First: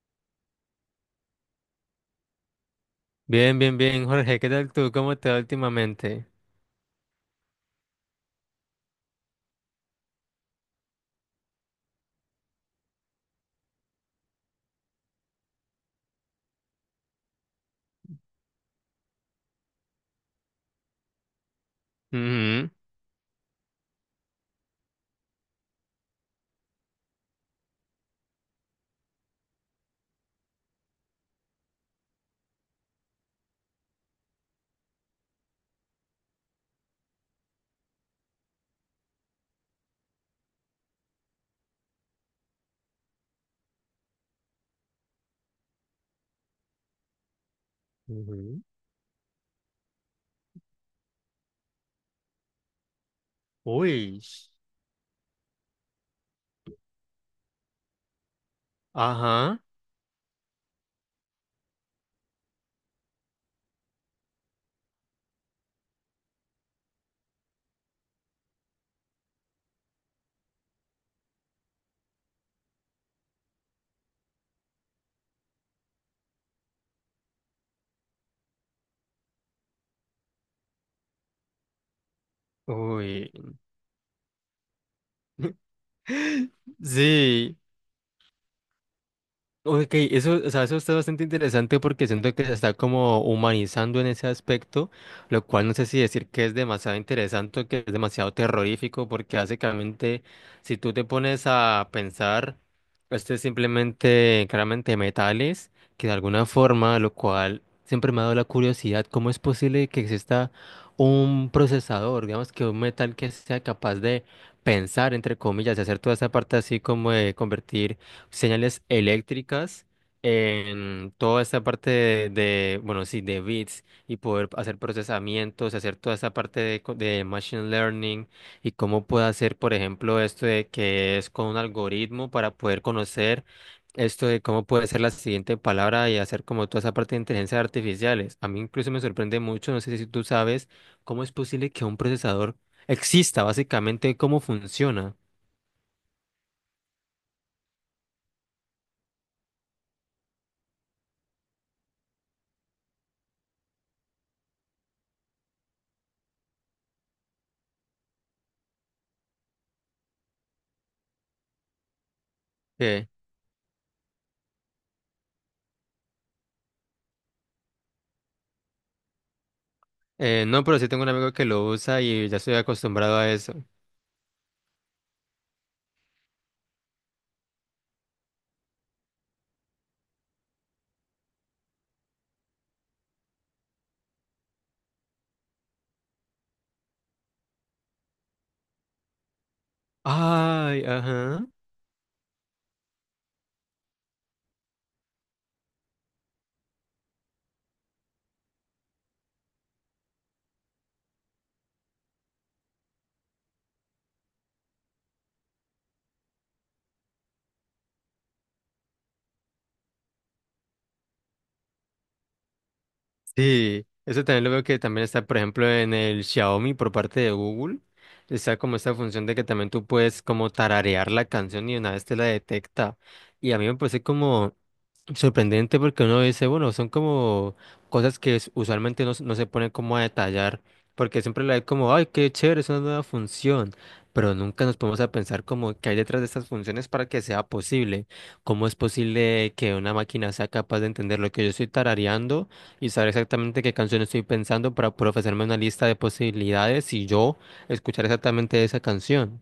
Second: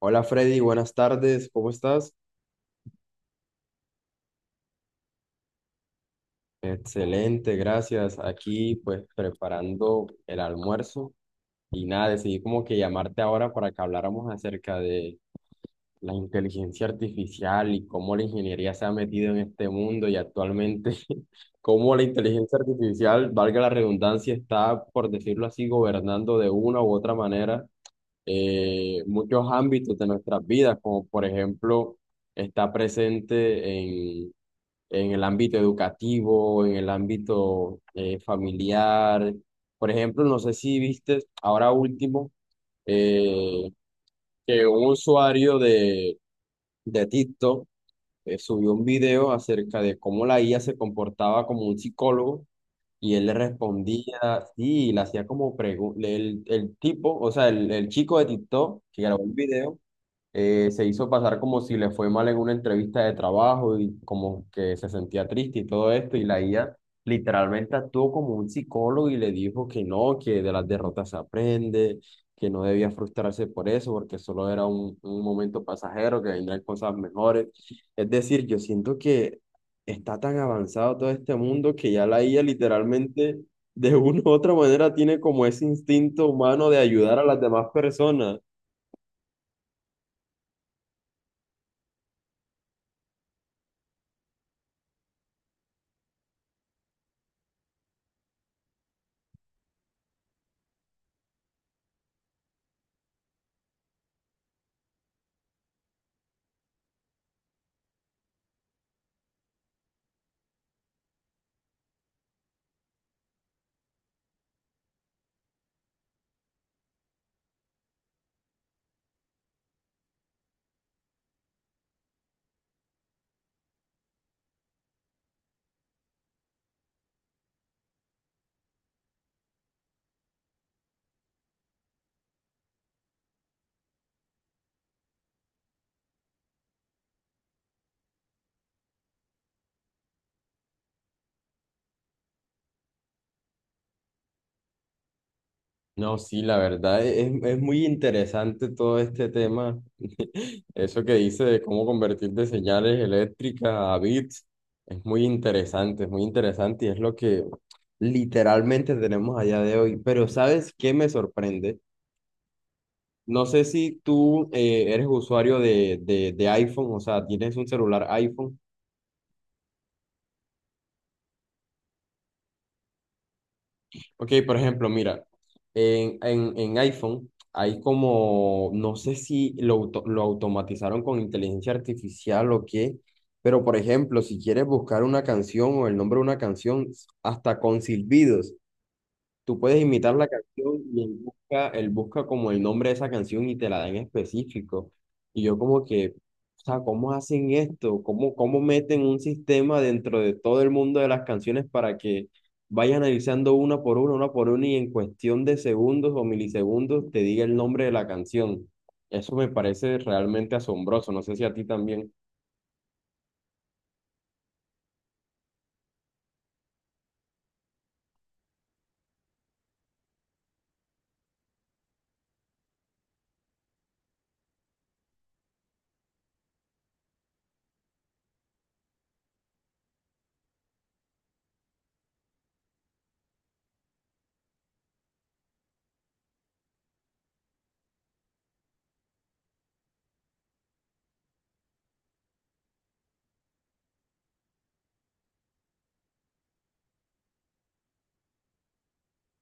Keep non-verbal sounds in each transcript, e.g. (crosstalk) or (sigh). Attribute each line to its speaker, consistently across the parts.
Speaker 1: Hola Freddy, buenas tardes, ¿cómo estás?
Speaker 2: Bien, bien, bien, Jorge, ¿qué tal tú? ¿Cómo te va últimamente?
Speaker 1: Excelente, gracias. Aquí pues preparando el almuerzo y nada, decidí como que llamarte ahora para que habláramos acerca de la inteligencia artificial y cómo la ingeniería se ha metido en este mundo y actualmente (laughs) cómo la inteligencia
Speaker 2: Ujú.
Speaker 1: artificial, valga la redundancia, está, por decirlo así, gobernando de una u otra manera, muchos ámbitos de nuestras vidas, como por ejemplo está presente en el ámbito educativo, en el ámbito familiar. Por ejemplo, no sé si viste ahora último eh, que un usuario de TikTok
Speaker 2: Ujú.
Speaker 1: subió un video acerca de cómo la IA se comportaba como un psicólogo y él le respondía,
Speaker 2: Uy.
Speaker 1: sí, y le hacía como preguntas, el tipo, o sea, el chico de TikTok que grabó el
Speaker 2: Ajá.
Speaker 1: video, se hizo pasar como si le fue mal en una entrevista de trabajo y como que se sentía triste y todo esto, y la IA literalmente actuó como un psicólogo y le dijo que no, que de las derrotas se aprende, que no debía frustrarse por eso, porque solo era un momento pasajero, que vendrán cosas mejores. Es decir, yo siento que está tan avanzado todo este mundo que ya la IA
Speaker 2: Uy.
Speaker 1: literalmente... De una u otra manera tiene como ese
Speaker 2: (laughs)
Speaker 1: instinto humano de ayudar a las
Speaker 2: Sí.
Speaker 1: demás personas.
Speaker 2: Ok, eso, o sea, eso está bastante interesante porque siento que se está como humanizando en ese aspecto, lo cual no sé si decir que es demasiado interesante o que es demasiado terrorífico, porque básicamente si tú te pones a pensar, esto es simplemente claramente metales, que de alguna forma, lo cual siempre me ha dado la curiosidad, ¿cómo es posible que exista un procesador, digamos que un metal que sea capaz de pensar, entre comillas, de hacer toda esa parte así como de convertir señales eléctricas en toda esta parte bueno, sí, de bits y poder hacer procesamientos, hacer toda esta parte de, de machine learning y cómo puede hacer, por ejemplo, esto de que es con un algoritmo para poder conocer esto de cómo puede ser la siguiente palabra y hacer como toda esa parte de inteligencias artificiales. A mí incluso me sorprende mucho, no sé si tú sabes cómo es posible que un procesador exista, básicamente cómo funciona.
Speaker 1: No, sí, la verdad es muy interesante todo este tema. (laughs) Eso que dice de cómo convertir de señales eléctricas a bits es muy interesante y es lo que literalmente tenemos allá de hoy. Pero ¿sabes qué me sorprende? No sé si tú eres usuario de iPhone, o sea, tienes un celular iPhone.
Speaker 2: No, pero sí tengo un amigo que lo usa y ya estoy acostumbrado a eso.
Speaker 1: Ok, por ejemplo, mira, en iPhone hay como, no sé si lo, lo automatizaron con inteligencia artificial o qué, pero por ejemplo, si quieres buscar una canción o el nombre de una canción, hasta con silbidos. Tú puedes imitar la canción
Speaker 2: Ay,
Speaker 1: y
Speaker 2: ajá.
Speaker 1: él busca como el nombre de esa canción y te la da en específico. Y yo como que, o sea, ¿cómo hacen esto? ¿Cómo, cómo meten un sistema dentro de todo el mundo de las canciones para que vayas analizando una por una y en cuestión de segundos o milisegundos te diga el nombre de la canción? Eso me parece realmente asombroso. No sé si a ti también.
Speaker 2: Sí, eso también lo veo que también está, por ejemplo, en el Xiaomi por parte de Google. Está como esta función de que también tú puedes como tararear la canción y una vez te la detecta. Y a mí me parece como sorprendente, porque uno dice, bueno, son como cosas que usualmente se no se ponen como a detallar, porque siempre la hay como, ay, qué chévere, es una nueva función, pero nunca nos ponemos a pensar como qué hay detrás de estas funciones para que sea posible, cómo es posible que una máquina sea capaz de entender lo que yo estoy tarareando y saber exactamente qué canción estoy pensando para poder ofrecerme una lista de posibilidades y yo escuchar exactamente esa canción.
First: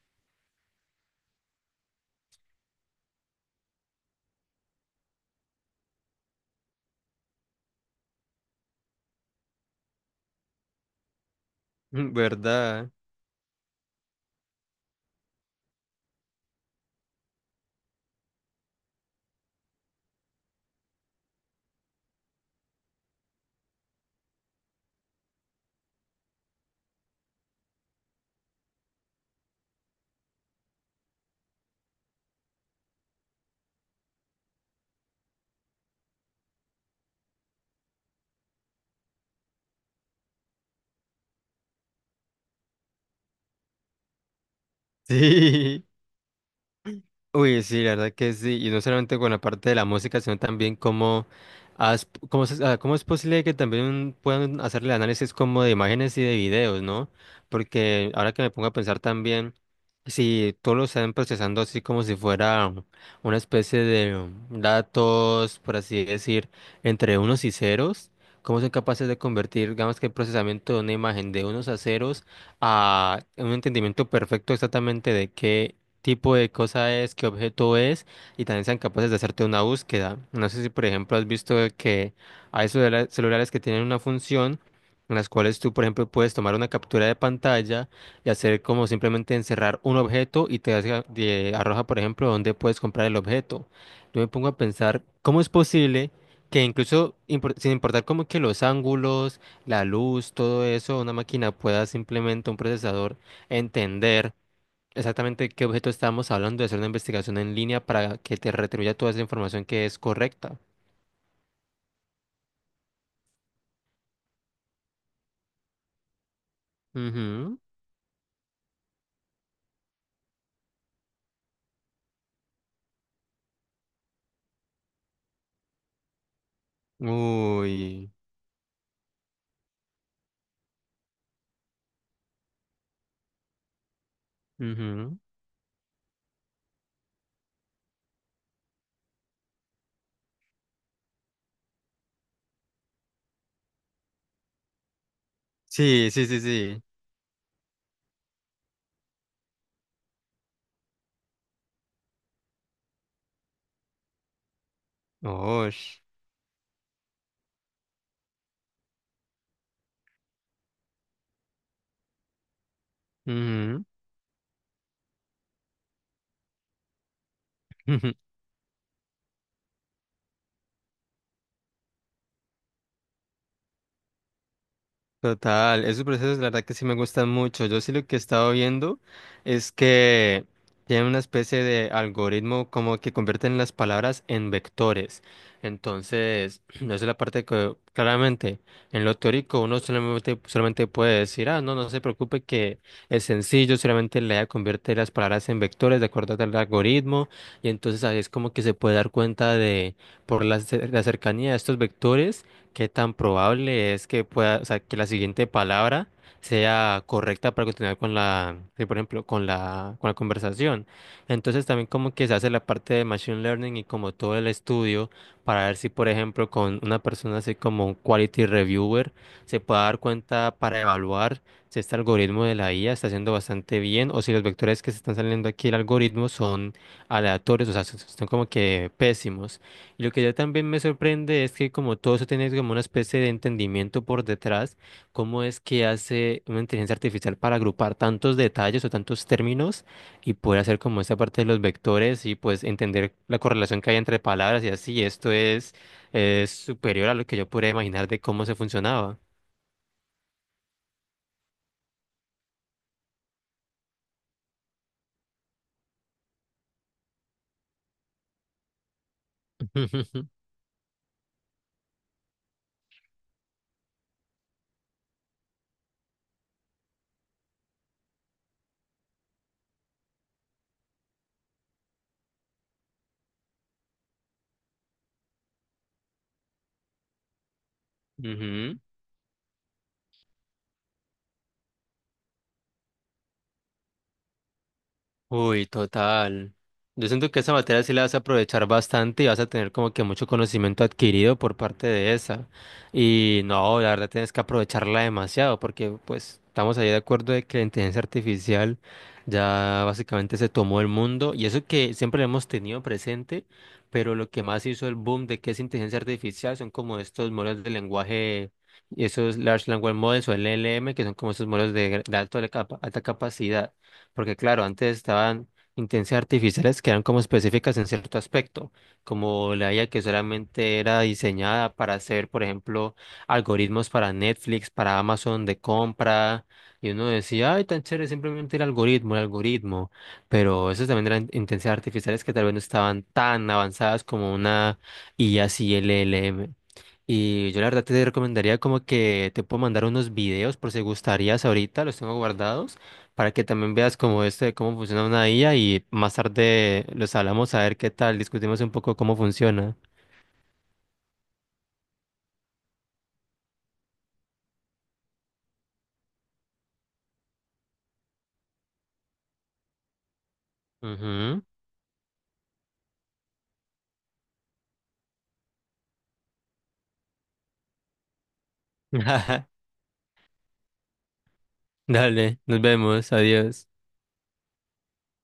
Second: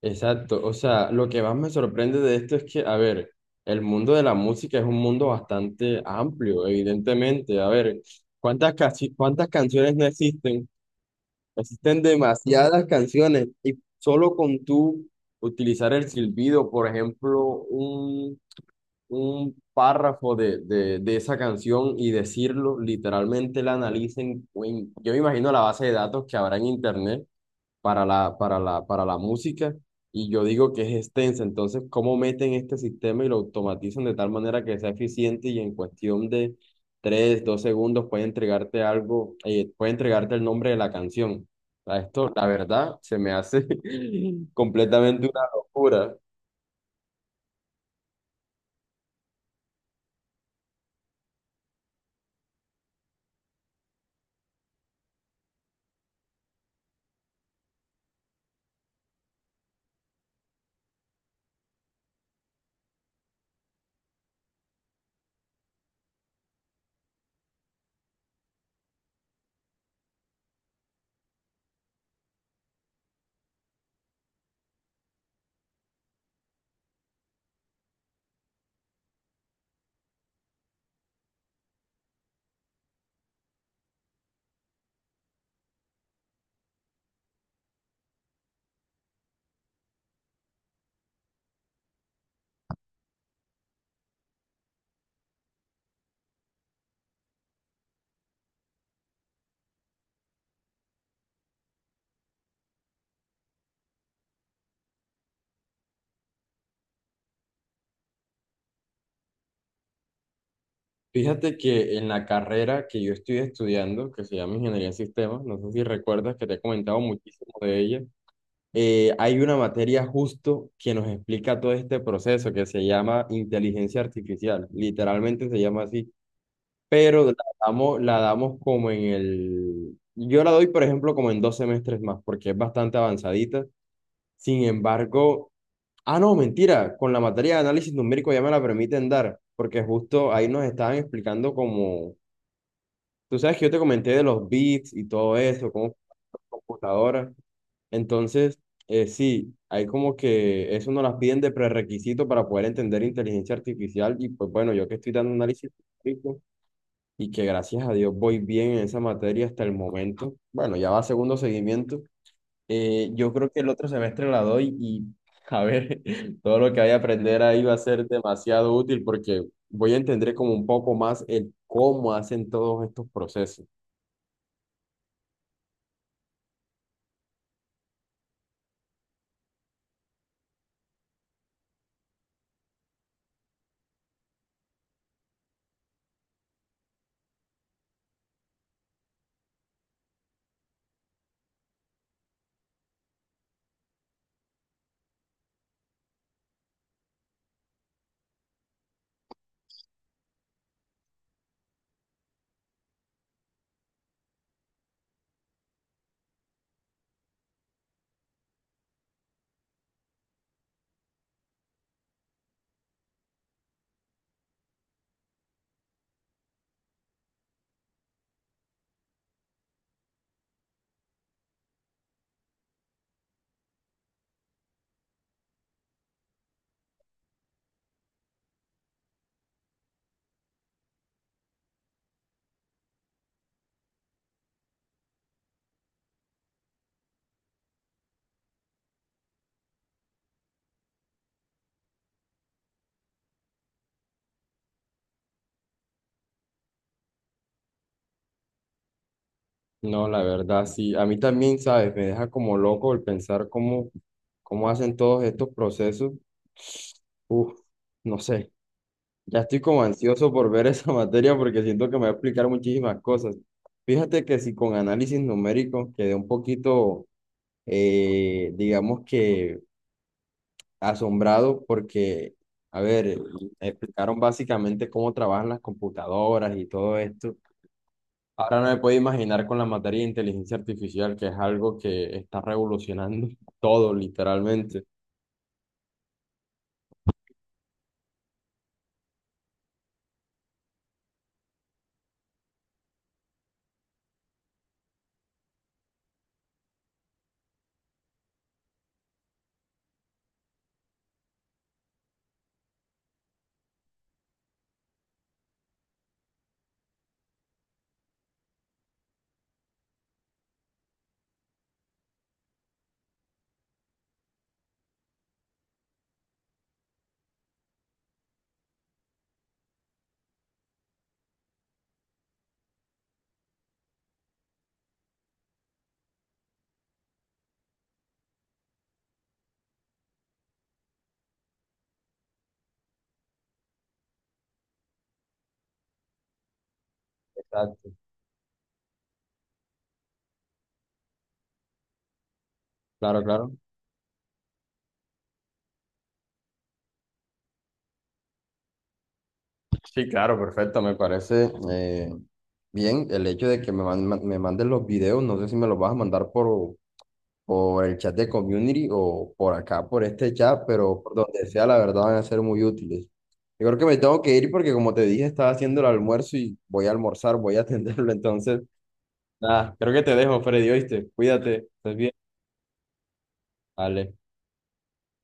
Speaker 1: Exacto, o sea, lo que más me sorprende de esto es que, a ver, el mundo de la música es un mundo bastante amplio, evidentemente. A ver, ¿ cuántas canciones no existen? Existen
Speaker 2: (laughs)
Speaker 1: demasiadas
Speaker 2: ¿Verdad?
Speaker 1: canciones y solo con tú utilizar el silbido, por ejemplo, un, un párrafo de esa canción y decirlo, literalmente la analicen. Yo me imagino la base de datos que habrá en internet para la música y yo digo que es extensa. Entonces, ¿cómo meten este sistema y lo automatizan de tal manera que sea eficiente y en cuestión de 3 2 segundos puede entregarte algo, puede entregarte el nombre de la canción? O sea, esto, la verdad, se me hace (laughs) completamente una
Speaker 2: Sí.
Speaker 1: locura.
Speaker 2: Uy, sí, la verdad que sí, y no solamente con la parte de la música, sino también cómo, has- cómo, se- ah, cómo es posible que también puedan hacerle análisis como de imágenes y de videos, ¿no? Porque ahora que me pongo a pensar también, si todo lo están procesando así como si fuera una especie de datos, por así decir, entre unos y ceros, ¿cómo son capaces de convertir, digamos que el procesamiento de una imagen de unos a ceros a un entendimiento perfecto exactamente de qué tipo de cosa es, qué objeto es, y también sean capaces de hacerte una búsqueda? No sé si, por ejemplo, has visto que hay celulares que tienen una función en las cuales tú, por ejemplo, puedes tomar una captura de pantalla y hacer como simplemente encerrar un objeto y te arroja, por ejemplo, dónde puedes comprar el objeto. Yo me pongo a pensar, ¿cómo es posible que incluso sin importar como que los ángulos, la luz, todo eso, una máquina pueda simplemente, un procesador, entender exactamente qué objeto estábamos hablando, de hacer una investigación en línea para que te retribuya toda esa información que es correcta?
Speaker 1: Fíjate que en la carrera que yo estoy estudiando, que se llama Ingeniería en Sistemas, no sé si recuerdas que te he comentado muchísimo
Speaker 2: Ujú.
Speaker 1: de ella, hay una materia justo que nos explica todo este proceso que se llama inteligencia artificial, literalmente se llama así, pero
Speaker 2: Uy.
Speaker 1: la damos como en el... Yo la doy, por ejemplo, como en dos semestres más, porque es bastante avanzadita. Sin
Speaker 2: Ujú.
Speaker 1: embargo, ah, no, mentira, con la materia de análisis numérico ya me la permiten dar, porque justo ahí nos estaban explicando como, tú sabes que yo te comenté de los bits y todo eso, cómo
Speaker 2: Sí, sí, sí, sí.
Speaker 1: computadora. Entonces, sí, hay como que eso nos las piden de prerequisito para poder entender inteligencia artificial y pues bueno, yo que estoy dando
Speaker 2: Oh.
Speaker 1: análisis científico y que gracias a Dios voy bien en esa materia hasta el momento, bueno, ya va segundo seguimiento, yo creo que el otro
Speaker 2: (laughs)
Speaker 1: semestre la doy y a ver, (laughs) todo lo que vaya a aprender ahí va a ser demasiado útil porque voy a entender como un poco más el cómo hacen todos estos procesos.
Speaker 2: Total, esos procesos la verdad que sí me gustan mucho. Yo sí lo que he estado viendo es que tienen una especie de algoritmo como que convierten las palabras en vectores. Entonces, (clears throat) esa es la parte que claramente en lo teórico uno solamente puede decir, ah, no, se preocupe que es sencillo, solamente le convierte las palabras en vectores de acuerdo al algoritmo. Y entonces ahí es como que se puede dar cuenta de, la cercanía de estos vectores. ¿Qué tan probable es que pueda, o sea, que la siguiente palabra sea correcta para continuar con sí, por ejemplo, con con la conversación? Entonces también como que se hace la parte de machine learning y como todo el estudio para ver si, por ejemplo, con una persona así como un quality reviewer se puede dar cuenta para evaluar si este algoritmo de la IA está haciendo bastante bien o si los vectores que se están saliendo aquí del algoritmo son aleatorios, o sea, son como que pésimos. Lo que ya también me sorprende es que como todo eso tiene como una especie de entendimiento por detrás, cómo es que hace una inteligencia artificial para agrupar tantos detalles o tantos términos y poder hacer como esa parte de los vectores y pues entender la correlación que hay entre palabras y así. Es superior a lo que yo podría imaginar de cómo se funcionaba.
Speaker 1: No, la verdad, sí. A mí también, ¿sabes? Me deja como loco el pensar cómo, cómo hacen todos estos procesos. Uf, no sé. Ya estoy como ansioso
Speaker 2: (laughs)
Speaker 1: por ver esa (laughs) materia porque siento que me va a explicar muchísimas cosas. Fíjate que si con análisis numérico quedé un poquito, digamos que asombrado porque, a ver, explicaron básicamente cómo trabajan las computadoras y todo esto. Ahora no me
Speaker 2: Ujú.
Speaker 1: puedo imaginar con la materia de inteligencia artificial, que es algo que está revolucionando (laughs) todo, literalmente.
Speaker 2: Uy, total. Yo siento que esa materia sí la vas a aprovechar bastante y vas a tener como que mucho conocimiento adquirido por parte de esa. Y no, la verdad tienes que aprovecharla demasiado, porque pues estamos ahí de acuerdo de que la inteligencia artificial ya básicamente se tomó el mundo, y eso que siempre lo hemos tenido presente, pero lo que más hizo el boom de qué es inteligencia artificial son como estos modelos de lenguaje, esos Large Language Models o LLM, que son como esos modelos de, alta capacidad. Porque claro, antes estaban inteligencias artificiales que eran como específicas en cierto aspecto, como la IA que solamente era diseñada para hacer, por ejemplo, algoritmos para Netflix, para Amazon de compra, y uno decía, ay, tan chévere, simplemente el algoritmo, pero esas también eran inteligencias artificiales que tal vez no estaban tan avanzadas como una IA CLLM. Y yo la verdad
Speaker 1: Exacto.
Speaker 2: te recomendaría como que te puedo mandar unos videos por si gustarías ahorita, los tengo guardados
Speaker 1: Claro,
Speaker 2: para que
Speaker 1: claro.
Speaker 2: también veas cómo este, cómo funciona una IA, y más tarde los hablamos a ver qué tal, discutimos un poco cómo funciona.
Speaker 1: Sí, claro, perfecto. Me parece bien el hecho de que me manden los videos. No sé si me los vas a mandar por el chat de community o por acá, por este chat, pero por
Speaker 2: Ujú.
Speaker 1: donde sea, la verdad van a ser muy útiles. Yo creo que me tengo que ir porque, como te dije, estaba haciendo el almuerzo y voy a almorzar, voy a (laughs) atenderlo. Entonces,
Speaker 2: (laughs)
Speaker 1: nada, creo que te dejo, Freddy, ¿oíste? Cuídate, estés bien.
Speaker 2: Dale, nos vemos, adiós.
Speaker 1: Vale.